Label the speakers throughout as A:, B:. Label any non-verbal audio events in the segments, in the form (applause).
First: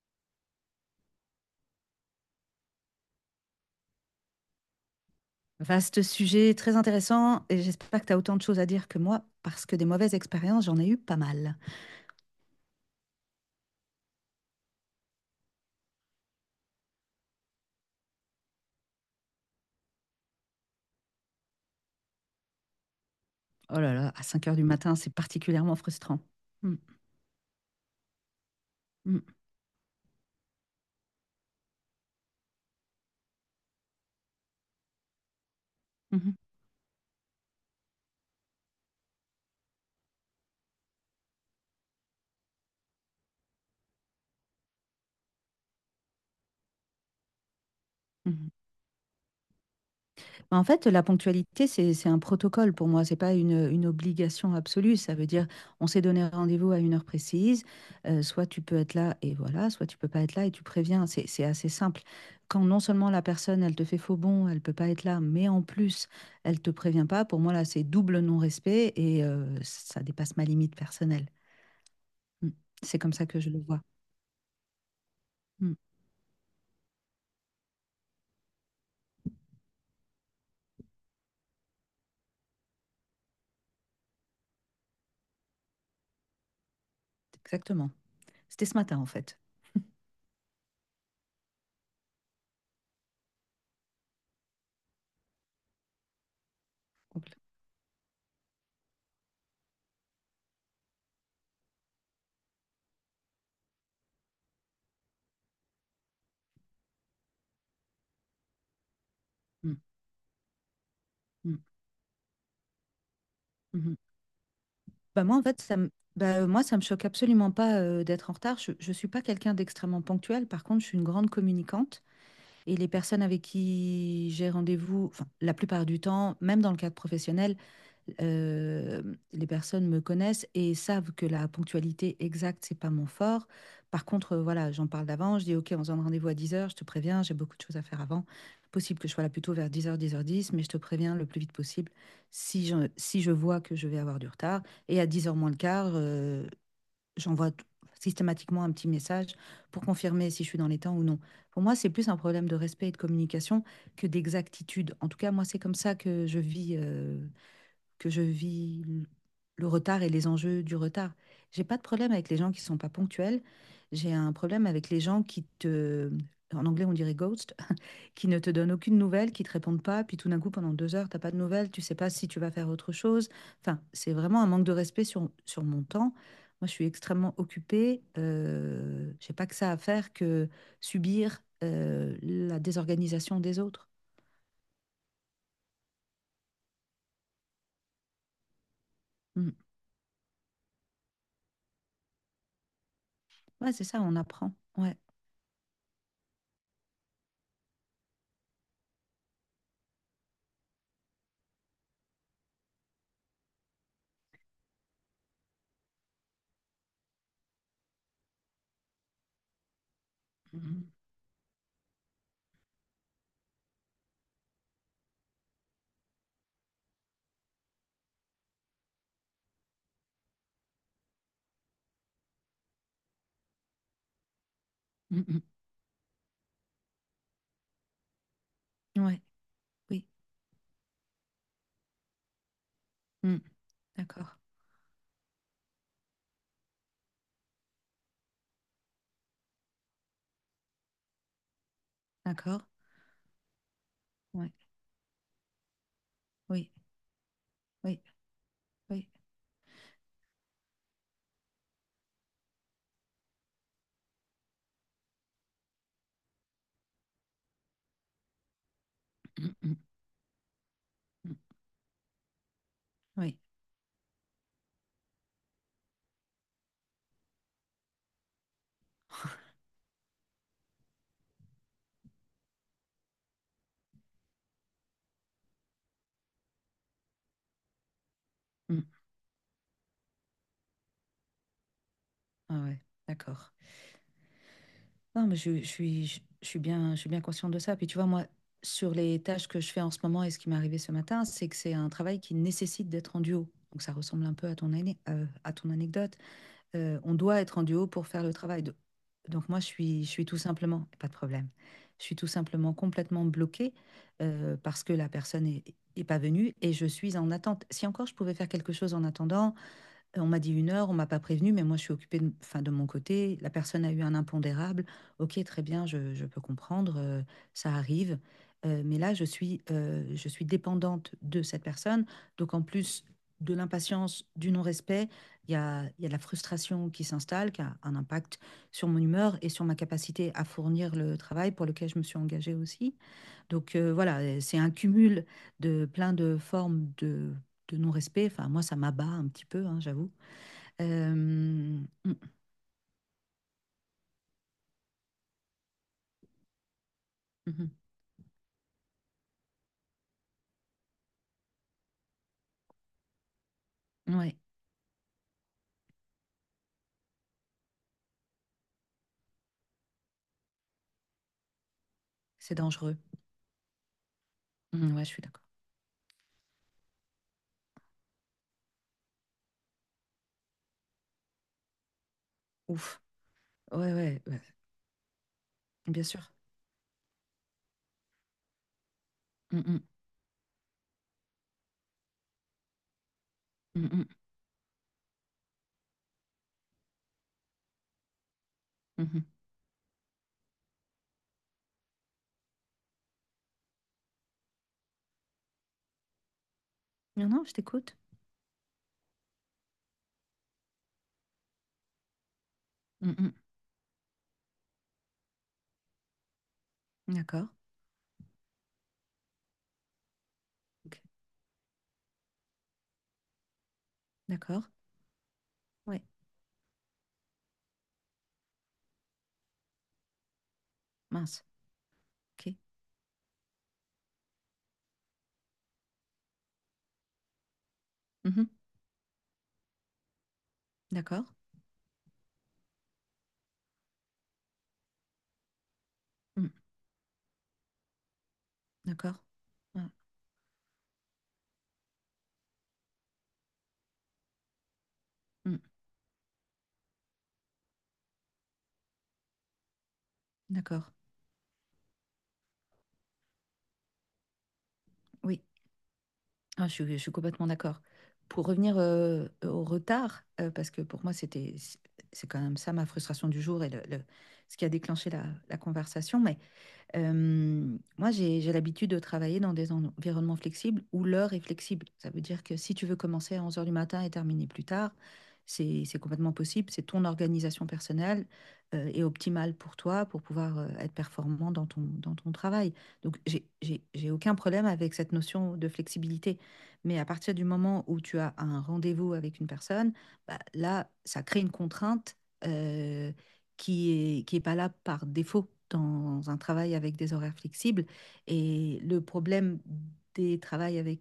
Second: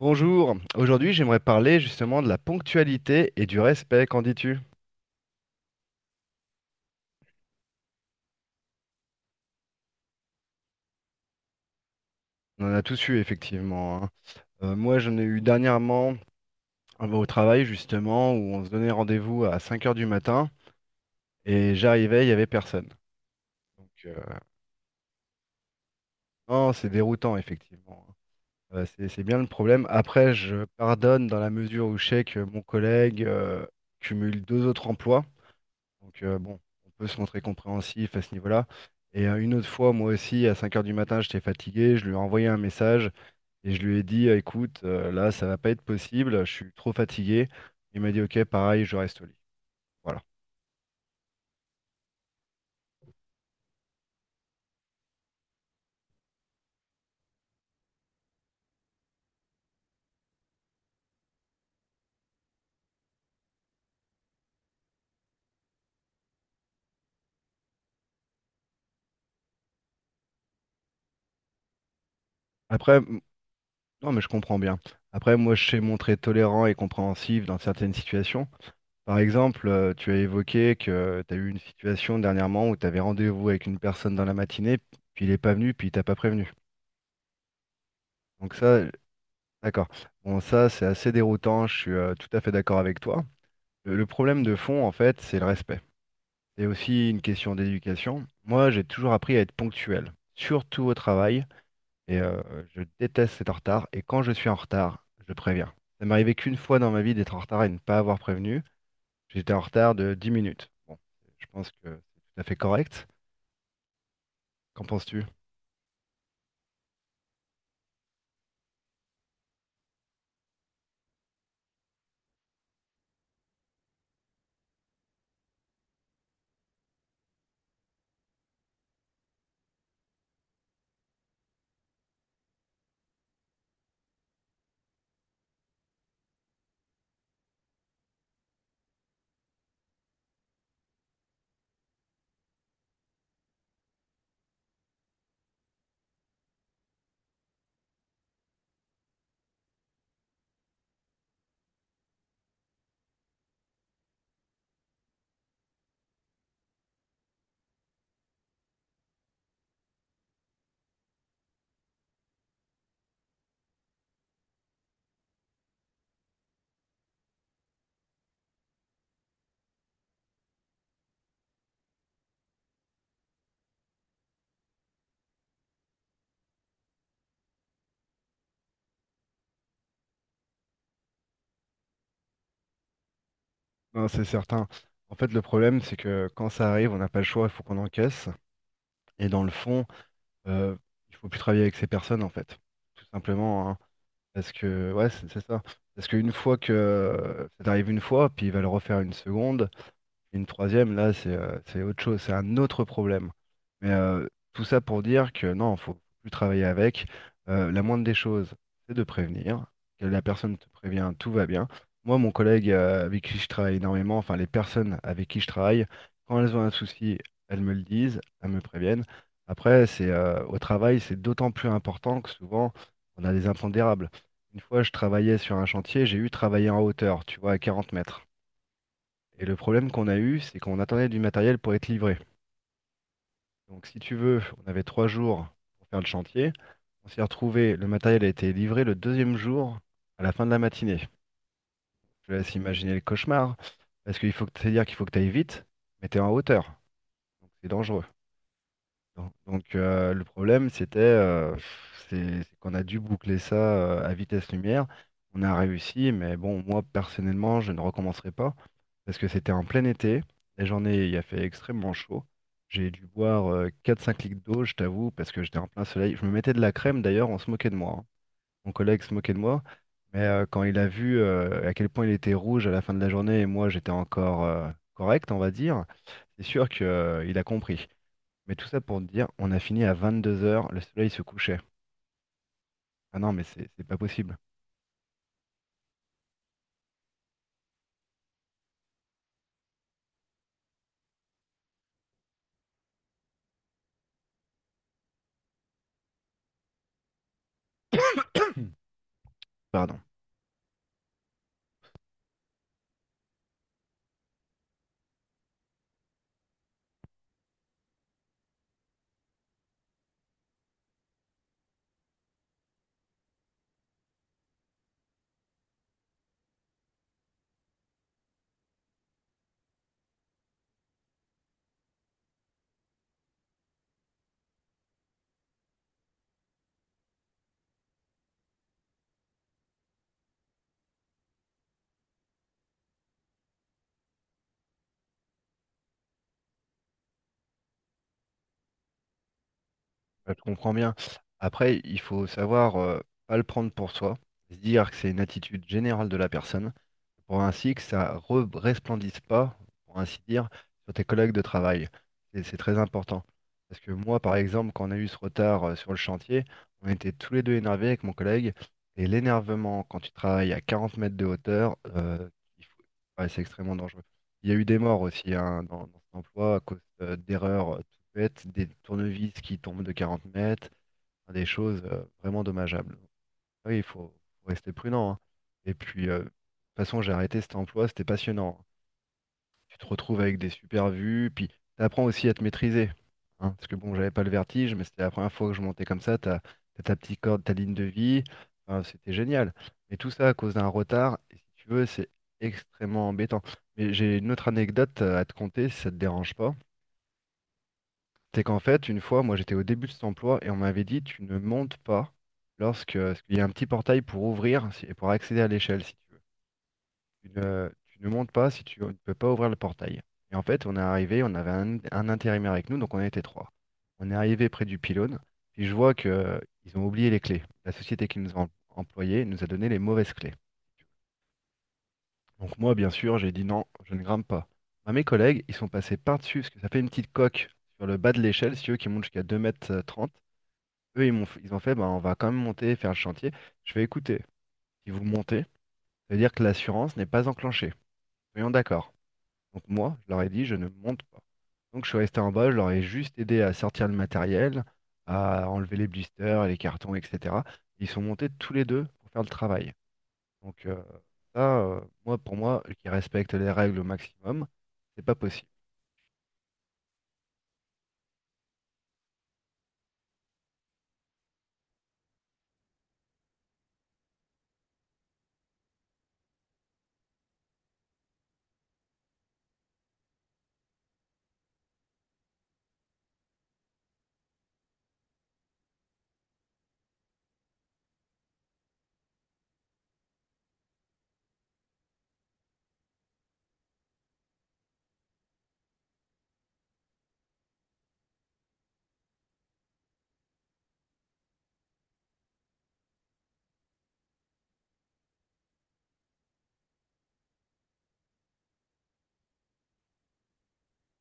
A: Bonjour, aujourd'hui j'aimerais parler justement de la ponctualité et du respect, qu'en dis-tu?
B: Vaste sujet, très intéressant, et j'espère que tu as autant de choses à dire que moi, parce que des mauvaises expériences, j'en ai eu pas mal.
A: On en a tous eu effectivement, hein. Moi j'en ai eu dernièrement au travail justement où on se donnait rendez-vous à 5 heures du matin et j'arrivais, il n'y avait personne.
B: Oh
A: Donc,
B: là là, à 5 heures du matin, c'est particulièrement frustrant.
A: non,
B: Mm,
A: c'est déroutant effectivement, hein. C'est
B: mm,
A: c'est bien le problème. Après je pardonne dans la mesure où je sais que mon collègue cumule deux autres emplois. Donc,
B: mhm,
A: bon, on peut se montrer compréhensif à ce niveau-là. Et une autre fois, moi aussi, à 5 heures du matin, j'étais fatigué, je lui ai envoyé un message et je lui ai dit, écoute, là, ça va pas être possible, je suis trop fatigué. Il m'a dit, ok,
B: mhm.
A: pareil, je reste au lit. Voilà.
B: Bah, en fait, la ponctualité, c'est un protocole pour moi, c'est pas une obligation absolue. Ça veut dire, on s'est donné rendez-vous à une heure précise, soit tu peux être là et voilà, soit tu peux pas être là et tu préviens. C'est assez simple. Quand non seulement la personne, elle te fait faux bond, elle peut pas être là, mais en plus, elle te prévient pas, pour moi là, c'est double non-respect et ça dépasse ma limite personnelle. Mmh.
A: Après,
B: C'est comme ça que je le vois.
A: non, mais je comprends bien. Après, moi, je
B: Mmh.
A: sais montrer tolérant et compréhensif dans certaines situations. Par exemple, tu as évoqué que tu as eu une situation dernièrement où tu avais rendez-vous avec une personne dans la matinée, puis il n'est pas venu, puis il t'a pas prévenu.
B: Exactement.
A: Donc
B: C'était ce
A: ça,
B: matin en fait.
A: d'accord. Bon, ça, c'est assez déroutant, je suis tout à fait d'accord avec toi. Le problème de fond, en fait, c'est le respect. C'est aussi une
B: Compl
A: question d'éducation. Moi, j'ai toujours appris à être ponctuel, surtout au travail, et je déteste être en retard, et quand je suis en retard, je préviens. Ça m'est arrivé qu'une fois dans ma vie d'être en retard et de ne pas avoir prévenu. J'étais en
B: mmh.
A: retard de 10 minutes. Bon, je
B: Mmh.
A: pense que c'est tout à fait correct.
B: Mmh.
A: Qu'en penses-tu?
B: Bah moi, en fait, bah, moi, ça me choque absolument pas d'être en retard. Je ne suis pas quelqu'un d'extrêmement ponctuel. Par contre, je suis une grande communicante et les personnes avec qui j'ai rendez-vous, enfin, la plupart du temps, même dans le cadre professionnel, euh, les personnes me connaissent et savent que la ponctualité exacte, c'est pas mon fort. Par contre, voilà, j'en parle d'avant. Je dis, OK, on se donne rendez-vous à 10 heures, je te préviens, j'ai beaucoup de choses à faire avant. Possible que je sois là plutôt vers 10 heures, 10 heures 10, mais je te préviens le plus vite possible si je vois que je vais avoir du retard. Et à 10 heures moins le quart, j'envoie t- systématiquement un petit message pour confirmer si je suis dans les temps ou non. Pour moi, c'est plus un problème de respect et de communication que d'exactitude. En tout cas, moi, c'est comme ça que je vis le retard et les enjeux du retard. J'ai pas de problème avec les gens qui sont pas ponctuels. J'ai un problème avec les gens en anglais on dirait ghost, (laughs) qui ne te donnent aucune nouvelle, qui te répondent pas, puis tout d'un coup pendant 2 heures t'as pas de nouvelles, tu sais pas si tu vas faire autre chose. Enfin, c'est vraiment un manque de respect sur mon temps. Moi, je suis extrêmement occupée. J'ai pas que ça à faire que subir la désorganisation des autres.
A: Non, c'est certain. En fait, le problème, c'est que quand ça arrive, on n'a pas le choix, il faut qu'on encaisse. Et dans le
B: Mm.
A: fond, euh, il faut plus travailler avec ces personnes, en fait. Tout simplement,
B: Ouais,
A: hein.
B: c'est ça, on
A: Parce
B: apprend.
A: que,
B: Ouais.
A: ouais, c'est ça. Parce qu'une fois que ça t'arrive une fois, puis il va le refaire une seconde, une troisième, là, c'est autre chose, c'est un autre problème. Mais tout ça pour dire que non, faut plus travailler avec. La moindre des choses, c'est de prévenir. Que la personne te
B: Mhm.
A: prévient, tout va bien. Moi, mon collègue avec qui je travaille énormément, enfin les personnes avec qui je travaille, quand elles ont un souci, elles me le disent, elles me préviennent. Après, c'est au travail, c'est d'autant plus important que souvent, on a des impondérables. Une fois, je travaillais
B: Mhm.
A: sur un chantier, j'ai eu travailler en hauteur, tu vois, à 40 mètres.
B: Ouais,
A: Et le problème qu'on
B: oui.
A: a eu, c'est qu'on attendait du matériel pour être livré.
B: Mm.
A: Donc si tu
B: D'accord,
A: veux, on avait 3 jours pour faire le chantier. On s'est retrouvé, le matériel a été livré le deuxième jour à la fin de la matinée. Je te laisse
B: d'accord.
A: imaginer le cauchemar, parce qu'il faut
B: Ouais.
A: que, c'est-à-dire qu'il faut que tu ailles vite, mais tu es en
B: Oui,
A: hauteur, donc c'est
B: oui,
A: dangereux.
B: oui.
A: Non. Donc, le problème, c'était c'est qu'on a dû boucler ça à vitesse lumière. On a réussi, mais bon, moi personnellement, je ne recommencerai pas parce que c'était
B: Mm,
A: en
B: mm,
A: plein été. La journée, il a
B: mm.
A: fait extrêmement chaud. J'ai dû
B: Oui.
A: boire 4-5 litres d'eau, je t'avoue, parce que j'étais en plein soleil. Je me mettais de la crème d'ailleurs, on se moquait de moi, hein. Mon collègue se moquait de moi, mais quand il a vu à quel point il était rouge à la fin de la journée et moi j'étais encore correct, on va dire, c'est sûr qu'il a compris. Mais tout ça
B: Mm.
A: pour te dire, on a fini à 22 heures, le soleil se couchait.
B: Ah ouais,
A: Ah non, mais
B: d'accord.
A: c'est pas possible.
B: Non, mais je suis bien consciente de ça. Puis tu vois, moi, sur les tâches que je fais en ce moment et ce qui m'est arrivé ce matin, c'est que c'est un travail qui nécessite d'être en duo. Donc ça ressemble un peu à ton anecdote. On doit être en duo pour faire le travail. Donc moi, je
A: Pardon.
B: suis, je suis tout simplement, pas de problème, je suis tout simplement complètement bloquée parce que la personne est pas venue et je suis en attente. Si encore je pouvais faire quelque chose en attendant, on m'a dit 1 heure, on m'a pas prévenu, mais moi je suis occupée de, enfin, de mon côté. La personne a eu un impondérable. Ok, très bien, je peux comprendre, ça arrive. Mais là, je suis dépendante de cette personne. Donc en plus de l'impatience, du non-respect, il y a de la frustration qui s'installe, qui a un impact sur mon humeur et sur ma capacité à fournir le travail pour lequel je me suis engagée aussi. Donc voilà, c'est un cumul de plein de formes de non-respect. Enfin, moi, ça m'abat un petit peu, hein, j'avoue.
A: Bah, je te comprends bien. Après, il faut
B: Mm,
A: savoir, pas le prendre pour soi, se dire que c'est une attitude générale de la personne, pour
B: mm,
A: ainsi que ça resplendisse pas, pour ainsi dire, sur tes collègues de travail. Et c'est très important. Parce que
B: mm.
A: moi, par
B: Ouais,
A: exemple, quand on a eu ce retard sur le chantier, on était tous les deux énervés avec mon collègue. Et l'énervement, quand tu travailles à 40 mètres de hauteur,
B: c'est
A: il faut-
B: dangereux.
A: ouais, c'est extrêmement dangereux. Il y a eu des
B: Mm,
A: morts
B: ouais, je suis
A: aussi,
B: d'accord.
A: hein, dans cet emploi à cause d'erreurs toutes bêtes, des tournevis qui tombent de 40 mètres, enfin, des choses vraiment dommageables.
B: Ouf.
A: Oui, il
B: Ouais,
A: faut,
B: ouais, ouais,
A: faut rester prudent, hein. Et
B: bien
A: puis, de toute
B: sûr.
A: façon, j'ai arrêté cet emploi, c'était passionnant, hein.
B: Mm,
A: Tu
B: mm,
A: te retrouves avec des super vues, puis tu apprends aussi à te maîtriser, hein, parce que bon,
B: mm,
A: j'avais pas le vertige, mais c'était la première fois que je montais comme ça. T'as ta petite corde, ta ligne de vie. Enfin,
B: mm,
A: c'était
B: mhm.
A: génial. Mais tout ça à cause d'un retard, et si tu veux, c'est extrêmement embêtant. Mais j'ai une autre anecdote à te conter, si ça te dérange pas.
B: Non, non, je t'écoute.
A: C'est qu'en fait, une fois, moi j'étais au début de cet emploi et on m'avait dit tu ne montes pas lorsque,
B: Mm,
A: parce
B: mm.
A: qu'il y a un petit portail pour ouvrir et pour accéder à l'échelle si tu veux. Tu
B: D'accord.
A: ne, tu ne montes pas si tu ne peux pas ouvrir le portail. Et en fait, on est
B: Ok.
A: arrivé, on avait un intérimaire avec nous, donc on était trois. On est arrivé près
B: D'accord.
A: du pylône, puis je vois
B: Ouais,
A: que ils ont oublié les clés. La société qui nous a employés nous a donné les mauvaises clés.
B: mince.
A: Donc
B: Ok.
A: moi, bien sûr, j'ai dit non, je ne grimpe pas. Bah, mes collègues, ils sont passés par-dessus, parce que ça fait une petite coque sur le bas de
B: Mhm.
A: l'échelle, si tu veux, qui monte jusqu'à 2,30 mètres. Eux, ils m'ont,
B: D'accord.
A: ils ont fait, bah, on va quand même monter, faire le chantier. Je fais écouter, si vous montez, ça veut dire que
B: Mm,
A: l'assurance n'est pas enclenchée. Soyons d'accord.
B: d'accord.
A: Donc
B: Ouais.
A: moi, je leur ai dit, je ne monte pas. Donc je suis resté en bas, je leur ai juste aidé à sortir le matériel, à
B: Mm,
A: enlever les blisters, les cartons, etc. Ils sont montés tous les deux pour faire le travail. Donc,
B: d'accord.
A: ça, moi, pour moi, qui respecte les règles au maximum, c'est pas
B: Oui,
A: possible.
B: ah, je suis complètement d'accord. Pour revenir au retard, parce que pour moi, c'est quand même ça ma frustration du jour et ce qui a déclenché la conversation. Mais moi, j'ai l'habitude de travailler dans des environnements flexibles où l'heure est flexible. Ça veut dire que si tu veux commencer à 11 heures du matin et terminer plus tard, c'est complètement possible. C'est ton organisation personnelle et optimale pour toi pour pouvoir être performant dans ton travail. Donc, j'ai aucun problème avec cette notion de flexibilité. Mais à partir du moment où tu as un rendez-vous avec une personne, bah, là, ça crée une contrainte euh, qui est pas là par défaut dans un travail avec des horaires flexibles. Et le problème des travails avec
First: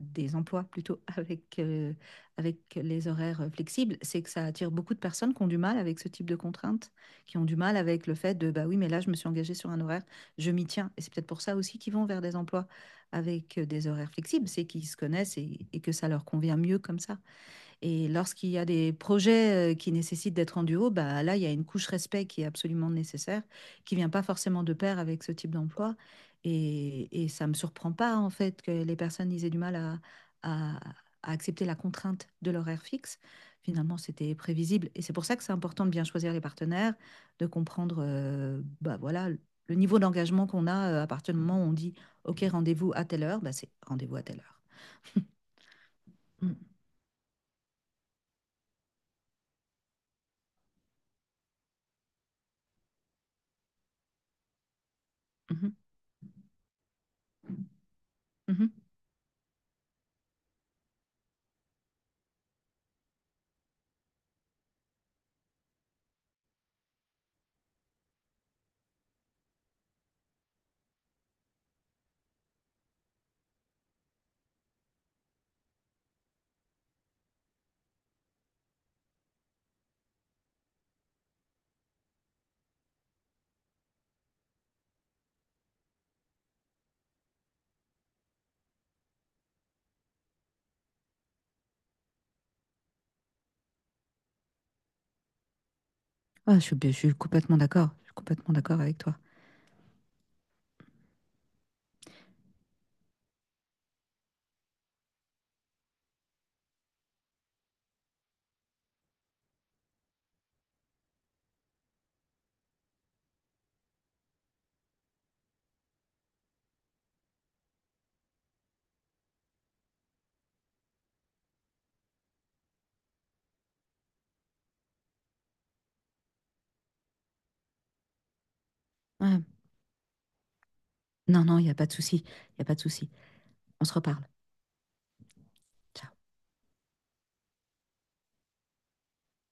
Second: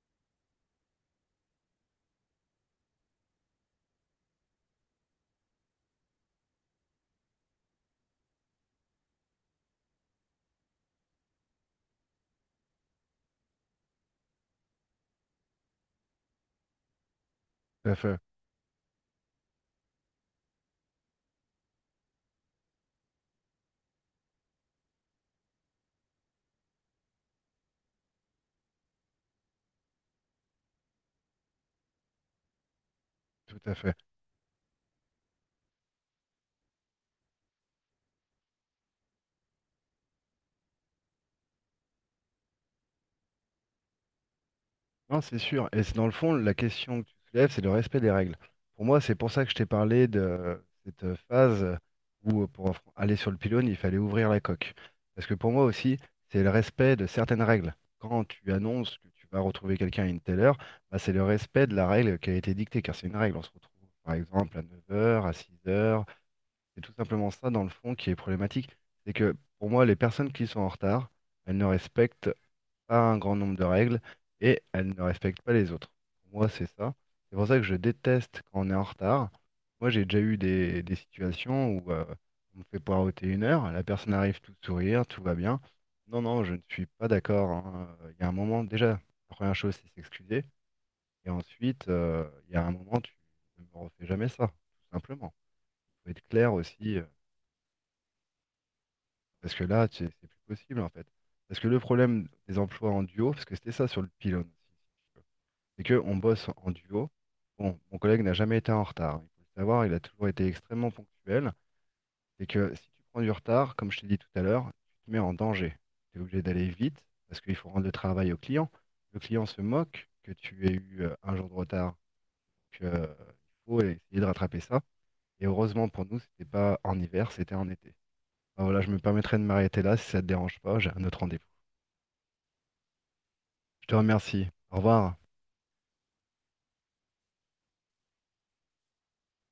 B: des emplois plutôt (laughs) avec les horaires flexibles, c'est que ça attire beaucoup de personnes qui ont du mal avec ce type de contraintes, qui ont du mal avec le fait de, bah oui, mais là, je me suis engagée sur un horaire, je m'y tiens. Et c'est peut-être pour ça aussi qu'ils vont vers des emplois avec des horaires flexibles, c'est qu'ils se connaissent et que ça leur convient mieux comme ça.
A: Tout à
B: Et
A: fait,
B: lorsqu'il y a des projets, qui nécessitent d'être en duo, bah, là, il y a une couche respect qui est absolument nécessaire, qui vient pas forcément de pair avec ce type d'emploi et ça me surprend pas, en fait, que les personnes, ils aient du mal à à accepter la contrainte de l'horaire fixe.
A: tout à fait.
B: Finalement, c'était prévisible et c'est pour ça que c'est important de bien choisir les partenaires, de comprendre, bah, voilà, le niveau d'engagement qu'on a, à partir du moment où on dit: «OK, rendez-vous à telle heure», bah, c'est rendez-vous à telle heure.
A: Non, c'est
B: (laughs)
A: sûr. Et c'est dans le fond, la
B: Mmh.
A: question que tu soulèves, c'est le respect des règles. Pour moi, c'est pour ça que je t'ai parlé de cette phase où, pour aller sur le pylône, il fallait ouvrir la coque. Parce que pour
B: Mmh
A: moi
B: mh.
A: aussi, c'est le respect de certaines règles. Quand tu
B: Mmh.
A: annonces que tu vas retrouver quelqu'un à une telle heure, bah, c'est le respect de la règle qui a été dictée, car c'est une règle. On se retrouve, par exemple, à 9 heures, à 6 heures. C'est tout simplement ça, dans le fond, qui est problématique. C'est que, pour moi, les personnes qui sont en retard, elles ne respectent a un grand nombre de règles et elle ne respecte pas les autres. Pour moi, c'est ça. C'est pour ça que je déteste quand on est en retard. Moi, j'ai déjà eu des situations où on me fait poireauter 1 heure, la personne arrive tout sourire, tout va bien. Non, non, je ne suis pas d'accord, hein. Il y a un moment, déjà, la première chose, c'est s'excuser. Et ensuite, il y a un moment, tu ne me refais jamais ça, tout simplement. Il faut être clair
B: Ah, je suis, je
A: aussi,
B: suis complètement d'accord. Je suis complètement d'accord avec toi.
A: parce que là, c'est plus possible, en fait. Parce que le problème des emplois en duo, parce que c'était ça sur le pylône, aussi, c'est qu'on bosse en duo. Bon, mon collègue n'a jamais été en retard, hein. Il faut le savoir, il a toujours été extrêmement ponctuel. C'est que si tu prends du retard, comme je t'ai dit tout à l'heure, tu te mets en danger. Tu es obligé d'aller vite parce qu'il faut rendre le travail au client. Le client se moque que tu aies eu un jour de retard. Donc, il faut essayer de rattraper ça. Et heureusement pour nous, c'était pas en hiver, c'était en été. Ah, voilà, je me permettrai
B: Ouais.
A: de m'arrêter là si ça te dérange pas. J'ai un autre rendez-vous.
B: Non, non, il n'y a pas de souci. Il n'y a pas de souci. On
A: Je
B: se
A: te
B: reparle.
A: remercie. Au revoir.
B: Ciao.